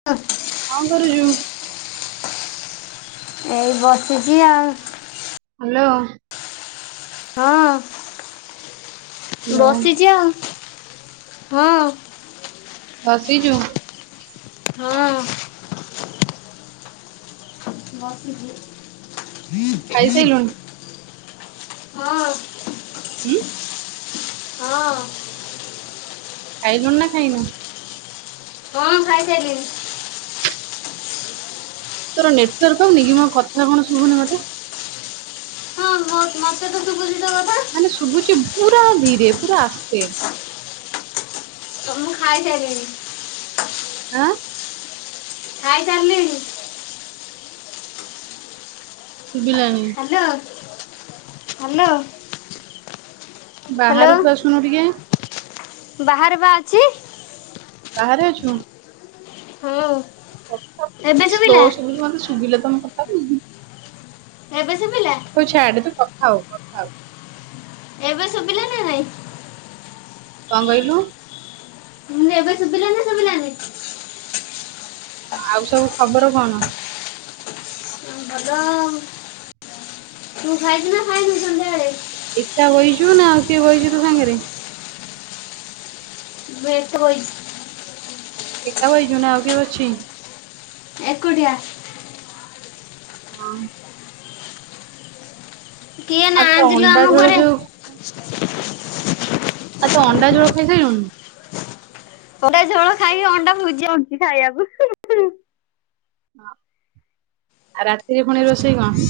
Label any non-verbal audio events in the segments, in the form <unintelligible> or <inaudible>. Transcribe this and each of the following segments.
<unintelligible> କଣ କରୁଚୁ? ଏଇ ବସିଚି ଆଉ ହ୍ୟାଲୋ। ହଁ ହ୍ୟାଲୋ ବସିଚି ଆଉ ହଁ। ବସିଚୁ? ହଁ। ଖାଇସାଇଲୁଣି? ବସିଚି। ହଁ। ଉଁ। ହଁ। ଖାଇଲୁଣି ନା ଖାଇନୁ? ହଁ ଖାଇସାଇଲିଣି। ତୋର ନେଟ୍ୱାର୍କ ପାଉନିକି ମୋ କଥା କଣ ଶୁବୁନି ମତେ। ହଁ- ହଁ-ହଁ ମତେ ତ ଶୁବୁଚି ତୋ କଥା। ମାନେ ଶୁଭୁଚି ପୁରା ଧୀରେ ପୁରା ଆସ୍ତେ। ଖାଇ ସାଇଲିଣି ଆଁ। ଖାଇ ସାଇଲିଣି। ଶୁବିଲାଣିି। Hello -hello. ବାହାରକୁ ଆସୁନୁ ଟିକେ। ବାହିରେ ପା ଅଛି। ବାହାରେ ଅଛୁ। ହଁ। ଏବେ ଶୁଭିଲା ସ୍ଲୋ ଶୁବିଲ ମାନେ ଶୁଭିଲେ ତ ମତେ କଥା ବି ଏବେ ଶୁବିଲା? ହଉ ଛାଆଡେ ତୁ କଥା ହ- କଥା ହ। ଏବେ ଶୁବିଲା ନା ନାଇଁ? କଣ୍ କହିଲୁ? ମାନେ ଏବେ ଶୁବିଲା ନା ଶୁବିଲାନି? ଆଉ ସବୁ ଖବର କଣ? ଭଲ ଆଉ ତୁ ଖାଇଚୁନା ଖାଇନୁ ସନ୍ଧ୍ୟାବେଳେ? ଏକା ବଇଚୁ ନା ଆଉ କିଏ ବଇଚି ତ ସାଙ୍ଗେରେ? ମୁଁ ଏକା ବଇଚି। ଏକା ବଇଚୁ ନା ଆଉ କିଏ ଅଛି? ଏକୁଟିଆ। ହଁ। କିଏ ଆଉ ତୋ ନାହାନ୍ତି ଲୋ ଅଣ୍ଡା ଆମ ଝୋଳ ଘରେ। ଯୋଉ ଆଉ ତୋ ଅଣ୍ଡା ଝୋଳ ଖାଇ ସାଇଲୁଣୁ? ପକେ ଝୋଳ ଖାଇକି ଅଣ୍ଡା ଭୁଜିଆ ଆଣୁଚି ଖାଇବାକୁ। ଆ-ରାତିରେ ଫୁଣି ରୋଷେଇ କଣ?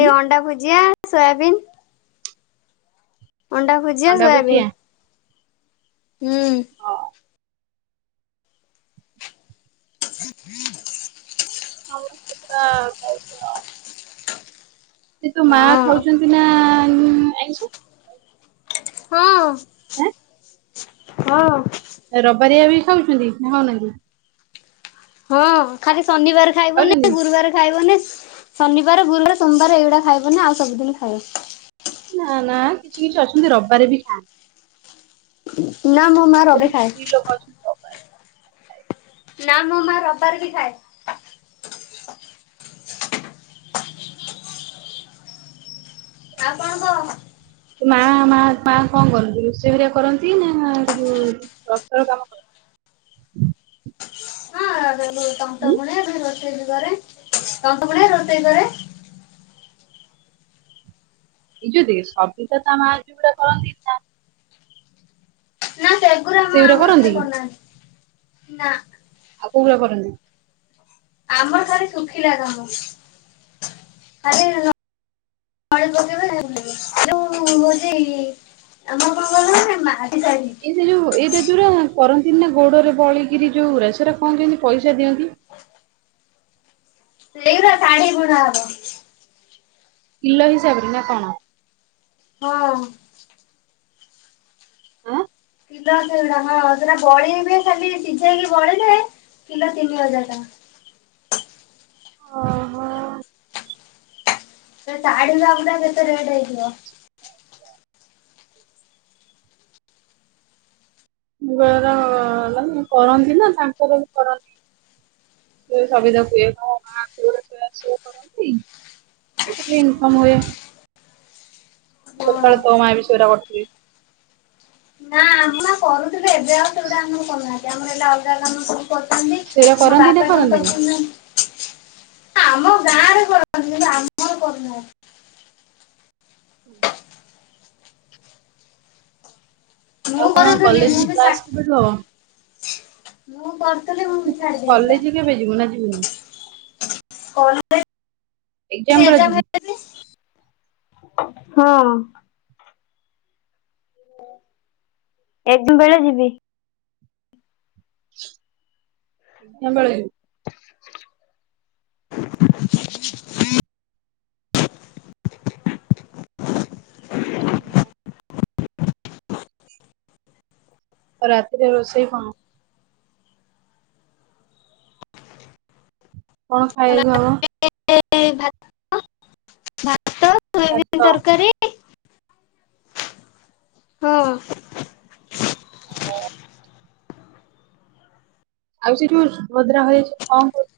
ଉଁ ଅଣ୍ଡା ଭୁଜିଆ, ସୋୟାବିନ୍ ଅଣ୍ଡା ଭୁଜିଆ, ସୋୟାବିନ୍ -ହୁଁ। ହଁ ସମସ୍ତେ ପୁରା-ଆ ଏ ତୋ ମା ହଁ ଖାଉଚନ୍ତି ନା ଆଇଁ-ଆଇଁଷ? ହଁ। ଏଁ। ହଁ। ରବାରିଆ ବି ଖାଉଚନ୍ତି ନା ଖାଉନାହାଁନ୍ତି? ହଁ ଖାଲି ଶନିବାର ଖାଉଛନ୍ତି ଖାଇବନି ଗୁରୁବାର ଖାଇବନି ଶନିବାର୍ ଗୁରୁବାର ସୋମବାର ଏଇଗୁଡା ଖାଇବନି ଆଉ ସବୁଦିନି ଖାଇବ। ନା- ନା କିଛି କିଛି ଅଛନ୍ତି ରବିବାରେ ବି ଖାଆନ୍ତି ନାଁ ମୋ ମାଁ ରବେ ଯେମିତି ଖାଏ। <inaudible> ନାଁ ମୋ ମା ରବିବାର ବି ଖାଏ ଆଉ କଣ କହ? ମା- ମା- ମା କଣ କରନ୍ତି ରୋଷେଇ ହେରିଆ କରନ୍ତି ନା ସେ ଯଉ <unintelligible> କାମ କରନ୍ତି। <unintelligible> ଉଁ ତନ୍ତ ବୁଣେ ରୋଷେଇ ବି କରେ ତନ୍ତ ବୁଣେ ରୋଷେଇ କରେ। ଏଇ ଯଉ ଦେ ସବିତା ତା ମାଁ ଯୋଉଗୁଡା କରନ୍ତି ନାଁ ସେଗୁରା ନାଁ ସେ ଆଉ କରନ୍ତି କି କରୁନାହାନ୍ତି ନା ଆଉ କୋଉଆ କରନ୍ତି। ଆମ ଠାରୁ ଶୁଖିଲା କାମ ଖାଲି ତଳେ ପକେଇବେ <unintelligible> ଇ-ଇ ଏଇ ଯୋଉ ଏଇରା ଯୋଉାରା କରନ୍ତି ନା ଗୋଡରେ ବଳିକିରି ଯୋଉ ଗୁରା ସେଟା କଣ କେମିତି ପଇସା ଦିଅନ୍ତି। ସେଇଗୁରା ଶାଢୀ ବୁଣା ହବ କିଲୋ ହିସାବରେ ନା କଣ? ହଁ। ଆଁ। କିଲୋ ସେଗୁଡ଼ାକ ହଁ ସେଟା ବଳିଇବେ ଖାଲି ସିଝେଇକି ବଳିଇଲେ କିଲୋ ତିନି ହଜାର ଟଙ୍କା ଅହୋ। ସେ ଶାଢୀ ଯବଟା କେତେ ରେଟ୍ ହେଇଥିବ। ଆଜ୍ଞା। <unintelligible> ର ମାନେ କରନ୍ତି ନା ତାଙ୍କର ବି କରନ୍ତି। ଏ ସବିତା କୁହେ ତ ମା ସିଏ ଗୋଟେ <unintelligible> ସିଏ କରନ୍ତି ସେଥି ଇନଫର୍ମ ହୁଏ ଯେତେବେଳେ ହଁ। ତୋ ମା ବି ସେଟା କରିଥିଲି। ନାଁ ଆମର କରୁଥିଲୁ ଏବେ ଆଉ ସେଗୁଟା ଆମର କରୁନାହାନ୍ତି ଆମର ହେଲା ଅଲଗା କାମ ସେଗୁରା ସବୁ ମୋ କରନ୍ତି ନା ବାପା ତନ୍ତ କରନ୍ତିନି? <unintelligible> ଏ ଆମ ଗାଁରେ କରନ୍ତି କିନ୍ତୁ ଆମର କରୁନାହାନ୍ତି। ହୁଁ ଆଉ ମୁଁ କଣ କରୁଥିଲି ମୁଁ କଲେଜ ବି ଛା କ୍ଲାସ କେବେ ଠୁ ହବ। ମୁଁ କରୁଥିଲି ମୁଁ ତୁ ବି ତୁ ଛାଡି ଦେଇଛି ପୁରା କଲେଜ କେବେ ଯିବୁ ନାଁ ଯିବ ହୁଁ। ଏକ୍ଜାମ ବେଳେ ଯିବୁ? <unintelligible> ହଁ। ଏକ୍ସାମ୍ ବେଳେ ଯିବି। ଏକ୍ସାମ ବେଳେ। <inaudible> <unintelligible> ଆଉ ରାତିରେ ରୋଷେଇ କଣ? କଣ ଖାଇବାକୁ ହବ? ଏ ଭା ସୋୟାବିନ ଭାତ ତରକାରୀ ହଁ ଆଉ ସେ ଯୋଉ ସୁଭଦ୍ରା ହେଇଛି କଣ କରୁ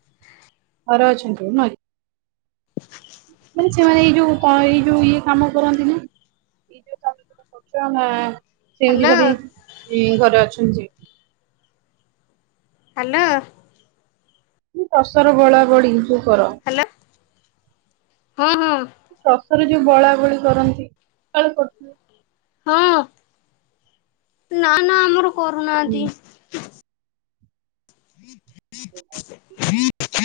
ଘରେ ଅଛନ୍ତି ନୁହେଁକି? ମାନେ ସେମାନେ ଏଇ ଯୋଉ କଣ ଏଇ ଯୋଉ ଇଏ କାମ କରନ୍ତି ନି? ଏଇ ଯୋଉ <unintelligible> କରୁଛ ନା ସେମିତି ହ୍ୟାଲୋ ଖାଲି ଘରେ ଅଛନ୍ତି? ହ୍ୟାଲୋ। ଟସର ବଳା ବଡି ତୁ କର। <unintelligible> ହ୍ୟାଲୋ ହଁ ହଁ। ଟସର ଯୋଉ ବଳାବଳି କରନ୍ତି ସକାଳୁ କରୁଥିଲେ ହଁ ନା ନା ଆମର ହୁଁ କରୁନାହାନ୍ତି। <inaudible>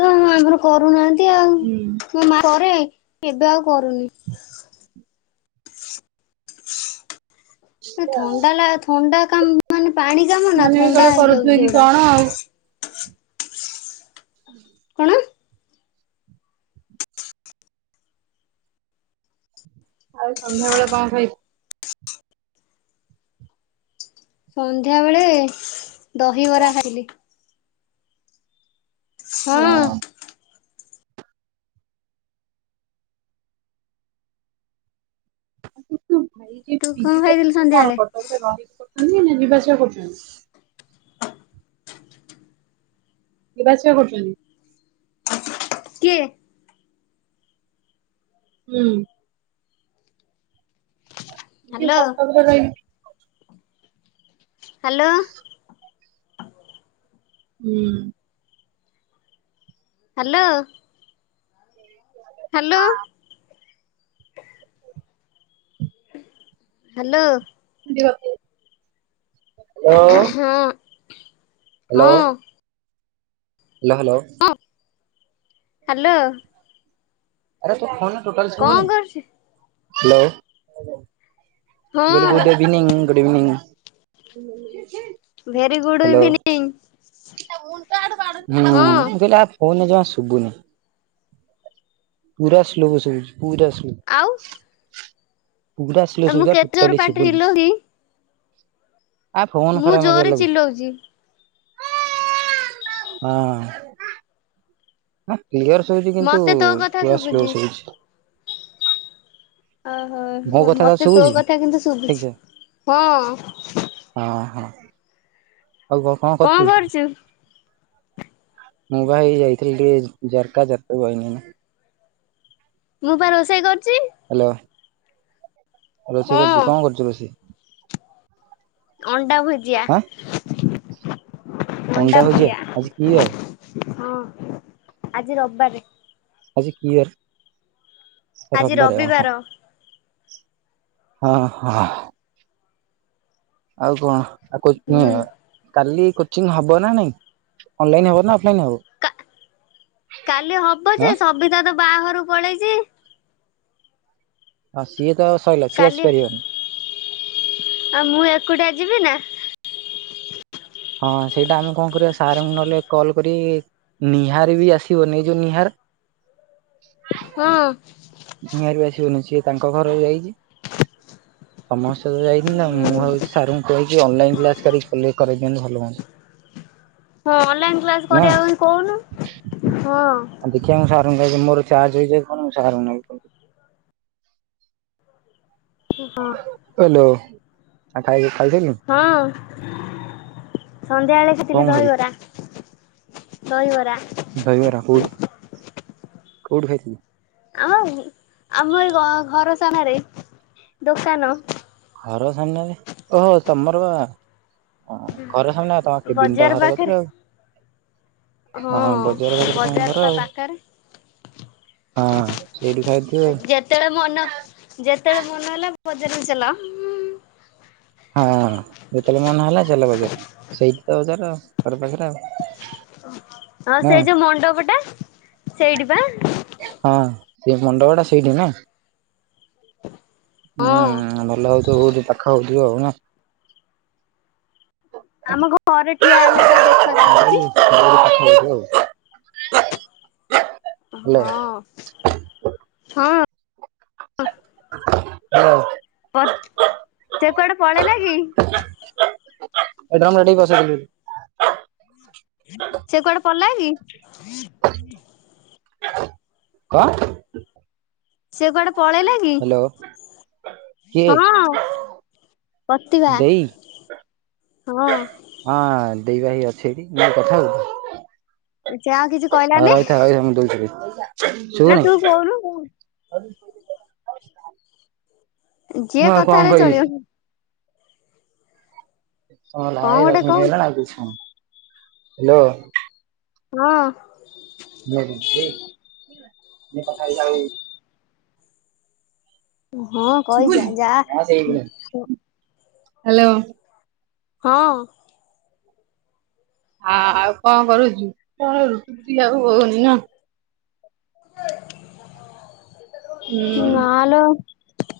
ତ ଆମର କରୁନାହାନ୍ତି ଆଉ ହୁଁ। ମୋ ମା କରେ ଏବେ ଆଉ କରୁନି। ନା ଥଣ୍ଡା ଲାଗେ ଥଣ୍ଡା କାମ ମାନେ ପାଣି କାମ ନା ସେମାନେ ବି ଥଣ୍ଡା କାଳେ ହେଇଯାଉଛି କରୁଥିବେ କି ସେଗୁଡା। କଣ ଆଉ ହୁଁ। କଣ? ଆଉ ସନ୍ଧ୍ୟାବେଳେ କଣ ଖାଇଚୁ? ସନ୍ଧ୍ୟାବେଳେ ଦହିବରା ଖାଇଲି। ହଁ। କିନ୍ତୁ ଭାଇ ଯିଏ ତୁ କଣ ପିଜି ଖାଇଥିଲୁ କରୁଚନ୍ତି ସେ କଣ ସନ୍ଧ୍ୟାବେଳେ? କଟକ ରେ ରହିକି କରୁଛନ୍ତି ନା ଯିବା ଆସିବା କରୁଚନ୍ତି। ଯିବାଆସିବା କରୁଚନ୍ତି। କିଏ? ହୁଁ। ଯିଏ ହ୍ୟାଲୋ କଟକ ରେ ରହିକି ପି ହ୍ୟାଲୋ। ହୁଁ। ହ୍ୟାଲୋ। ହ୍ୟାଲୋ। ହ୍ୟାଲୋ। ଦେହ କେମିତି ହ୍ୟାଲୋ। ହଁ ହଁ। Hello hello. ହ୍ୟାଲୋ। ଆରେ ତୋ ଫୋନ ରେ ଟୋଟାଲି କଣ ଶୁବୁନି କରୁଛୁ? ହ୍ୟାଲୋ। ମୁଁ କହିଲି ଗୁଡ ହଁ evening good evening. Very good hello evening ହଁ <unintelligible> ଫୋନ୍ ରେ ଜମା ଶୁବୁନି। ପୁରା ସ୍ଲୋ ଶୁବୁଛି ପୁରା ସ୍ଲୋ। ଆଉ। ପୁରା ସ୍ଲୋ ମୁଁ ଶୁବୁଚି ପା କେତେ ଜୋର ଟୋଟାଲି ପାଟିରେ ଶୁବୁନି। ଚିଲଉଛି ଆ ଫୋନ ମୁଁ ଖରାପ ମୋତେ ଜୋରରେ ଲାଗୁଚି ଚିଲଉଛି ହାଁ। କ୍ଲିୟର ଶୁବୁଚି କିନ୍ତୁ ମତେ ତୋ କଥା ପୁରା ସ୍ଲୋ ଶୁଭୁଛି। ଶୁବୁଚି। ଅ ମୋ ହ କଥା ତତେ ମତେ ତୋ ଶୁଭୁଛି କଥା କିନ୍ତୁ ଠିକ ସେ ଶୁଭୁଚି ହଁ। ହଁ ହଁ। ଆଉ କ କଣ କରୁଚୁ? ମୁଁ ପା ହେଇ ଯାଇଥିଲି ଟିକେ ଜାରକା ଜାରକା ରୁ ଆଇଲି ଏଇନା। ମୁଁ ପା ରୋଷେଇ କରୁଚି। ହାଲୋ। ରୋଷେଇ କରୁଚୁ ହଁ। କଣ କରିଚୁ ରୋଷେଇ? ଅଣ୍ଡା ଭୁଜିଆ ଆଁ ଅଣ୍ଡା ଭୁଜିଆ। ଆଜି କି ବାର ହଁ ଆଜି ରବିବାରେ। ଆଜି କି ବାରେ ଆଜି ରବିବାରେ ଅ ରବିବାର। ହଁ। ହଁ ହଁ। ଆଉ କଣ ହୁଁ। <unintelligible> କାଲି କୋଚିଂ ହବ ନା ନାଇଁ ଅନଲାଇନ୍ ହବ ନା ଅଫଲାଇନ୍ ହବ? କା କାଲି ହବ ଯେ ଆଁ ସବିତା ତ ବାହାଘରୁକୁ ପଳେଇଚି। ହଁ ସିଏ ତ ସଇଲା ସିଏ କାଲି ଆସି ପାରିବନି। ଆଉ ମୁଁ ଏକୁଟିଆ ଯିବି ନା? ହଁ ସେଇଟା ଆମେ କଣ କରିବା ସାରଙ୍କୁ ନହେଲେ କଲ୍ କରିକି ନିହାର୍ ବି ଆସିବନି ଏ ଯୋଉ ନିହାର। ହଁ। ନିହାର୍ ବି ଆସିବନି ସିଏ ତାଙ୍କ ଘରକୁ ଯାଇଛି। ସମସ୍ତେ ତ ଯାଇଛନ୍ତି ନା ମୁଁ ଆଉ ସାରଙ୍କୁ କହିକି ଅନଲାଇନ୍ କ୍ଲାସ୍ କରି କାଲି କରେଇ ଦିଅନ୍ତେ ଭଲ ହୁଅନ୍ତା। <inaudible> ହଁ ଅନଲାଇନ୍ କ୍ଲାସ୍ ନା। କରିବା ପାଇଁ କହୁନୁ ହଁ। ହଁ ଦେଖିବା ମୁଁ ସାରଙ୍କୁ କହି ଦେବି ମୋର ଚାର୍ଜ ହେଇଯାଉ ଫୋନ ମୁଁ ସାରଙ୍କୁ ନହେଲେ କଲ୍ କରିବି। ହଁ। ହ୍ୟାଲୋ ଆଉ ଖାଇ ଖାଇ ସାଇଲୁଣୁ? ହଁ ସନ୍ଧ୍ୟା ବେଳେ କଣ ଖାଇଥିଲି ଦହି ଖାଇଲୁ? ବରା। ଦହି ବରା। ଦହି ବରା କେଉଠୁ କେଉଠୁ ଖାଇ ଥିଲୁ? ଆମ ଆଉ ଆମ ଏ ଘ ଘର ସାମ୍ନାରେ ଦୋକାନ। ଘର ସାମ୍ନାରେ ଓଃ ହୋ ତମର୍ ବା ହଁ ଘର ସାମ୍ନାରେ ତମ କେବିନ୍ ଟା ବଜାର ଘର ପାଖରେ କତିରେ ଆଉ। ହଁ ହଁ ବଜାର ପାଖରେ ତମ ବଜାର ଘର ପା ଆଉ। ପାଖରେ। ହଁ ହଁ ସେଇଠୁ ଖାଇଥିବେ ଆଉ। ଯେତେବେଳେ ମନ ଯେତେବେଳେ ମନ ହେଲା ବଜାରକୁ ଚାଲ। ହଁ ଯେତେବେଳେ ମନ ହେଲା ଚାଲ ବଜାରକୁ ସେଇଠି ତ ବଜାର ଆଉ ଘର ପାଖରେ ଆଉ। ହ ନା ସେଇ ଯୋଉ ମଣ୍ଡପ ଟା ସେଇଠି ପା। ହଁ ସେ ଯୋଉ ମଣ୍ଡପ ଟା ସେଇଠି ନା? ହୁଁ ହଁ। ଭଲ୍ ଲାଗୁଥିବ ବୋହୁତ୍ ପାଖ ହୋଉଥିବା ଆଉ ନା? ଆମ ଘରେ ଠିଆ ହେଲେ ବା ଦେଖା ଯାଉଛି <unintelligible> <unintelligible> ହଁ ହଁ। <unintelligible> <unintelligible> ସେ କୁଆଡ଼େ ପଳେଇଲା କି? <unintelligible> ସେ କୁଆଡ଼େ ପଳେଇଲା କି? କଣ? ସେ କୁଆଡ଼େ ପଳେଇଲା କି? ହ୍ୟାଲୋ କିଏ ହଁ ପ୍ରତିଭା ଦେଇ ହଁ। ହଁ ଦେଇ ପା ହେଇ ଅଛି ଏଇଠି ଦେବି କଥା ହୋବୁ କି? <inaudible> ହଉ ରହିଥା ରହିଥା ମୁଁ ଦୋଉଚି ଦୋଉଚି। ନା ତୁ କହୁନୁ ମୁଁ। <unintelligible> ମୁଁ ଯିଏ ଆଉ କଣ କଥାରେ କହିବି ଚଳିବ। କଣ ଗୋଟେ କହ <inaudible> ହଲୋ ହଁ <inaudible> ହଁ, କିଛି ନାହିଁ ହ୍ୟାଲୋ ଦେଇ ମୁଁ କହିଯା ଯା। କଥା ହେଇକି ଆଉ ଶୁଭୁଛି ହଁ ସେଇ ହ୍ୟାଲୋ। ହଁ। ଆ ଆଉ କଣ କରୁଛୁ? କଣ ରୁଟି ଆଉ ହଉନି ନା? ହୁଁ ନାଲୋ।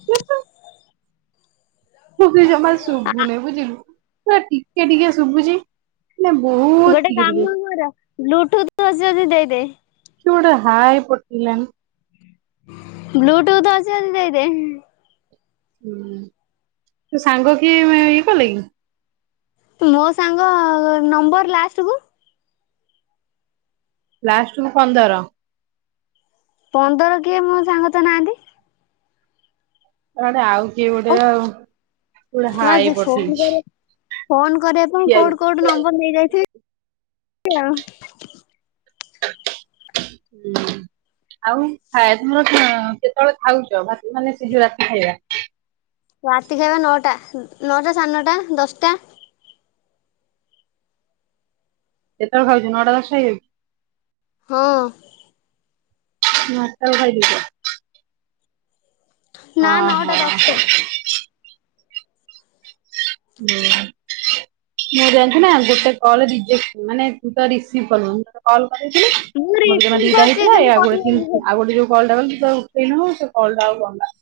ସେ ତ। ଜମା ଶୁଭୁନି ବୁଝିଲୁ। ପା ଟିକେ, ଟିକେ ଶୁଭୁଛି। ନା ବହୁତ <inaudible> ବ୍ଲୁଥୁଟ ଅଛି ଯଦି ଦେଇଦେ। କିଏ ଗୋଟେ ହାଏ ପଠେଇଲାଣି। ବ୍ଲୁଟୁଥ ଅଛି ଯଦି ଦେଇଦେ। ହୁଁ ତୁ ସାଙ୍ଗ କିଏ ଇଏ କଲେ କି? ମୋ ସାଙ୍ଗ ନମ୍ବର ଲାଷ୍ଟକୁୁ ଲାଷ୍ଟକୁ ପନ୍ଦର। ପନ୍ଦର କିଏ ମୋ ସାଙ୍ଗ ତ ନାହାନ୍ତି। ତାହେଲେ ଆଉ କିଏ ଗୋଟେ ହଁ ଆଉ ଗୋଟେ ଫୋନ ହାଏ ପଠେଇଛି। କରିବା ଫୋନ କରିବା ପାଇଁ କୋଉଠୁ ଖିଆକୁ କୋଉଠୁ ନମ୍ବର ନେଇ ଯାଇଥିବେ ଆଉ। ହୁଁ। ଆଉ ଖାଇଏବା ତମର କେତେବେଳେ ଖାଉଛ। ମାନେ ସେ ରାତି ଖାଇବା। ରାତି ଖାଇବା ନଅଟା। ନଅଟା, ସାଢେ ନଅଟା, ଦଶଟା। କେତେବେଳେ ଖାଉଛୁ? ନଅଟା ଦଶଟା ହେଇଯାଉଛି। ହଁ। ଭାତ ର ଖାଇ ଦେଇଛ। ନା ଓ ନଅଟା ହୋ। ଦଶଟା ହୁଁ। ମୁଁ ଜାଣିଛୁ ନା ଗୋଟେ କଲ ରେଜେକ୍ଟ। ମାନେ ତୁ ରିସିଭ କଲୁନି ନା। କଲ୍ କରିଇଥିଲି। ମୁଁ ମୋର ଜମା ରିସିଭ ଦିଟା କରିଛି ହେଇଥିଲା। ଏ କିନ୍ତୁ ଗୋ କଟି ଯାଇଛି। ଆ ଗୋଟେ ଯୋଉ କଲଟା କଲି ତୁ ତ ଉଠେ ନୁ ସେ କଲ ଟା ଆଉ ଗଲା।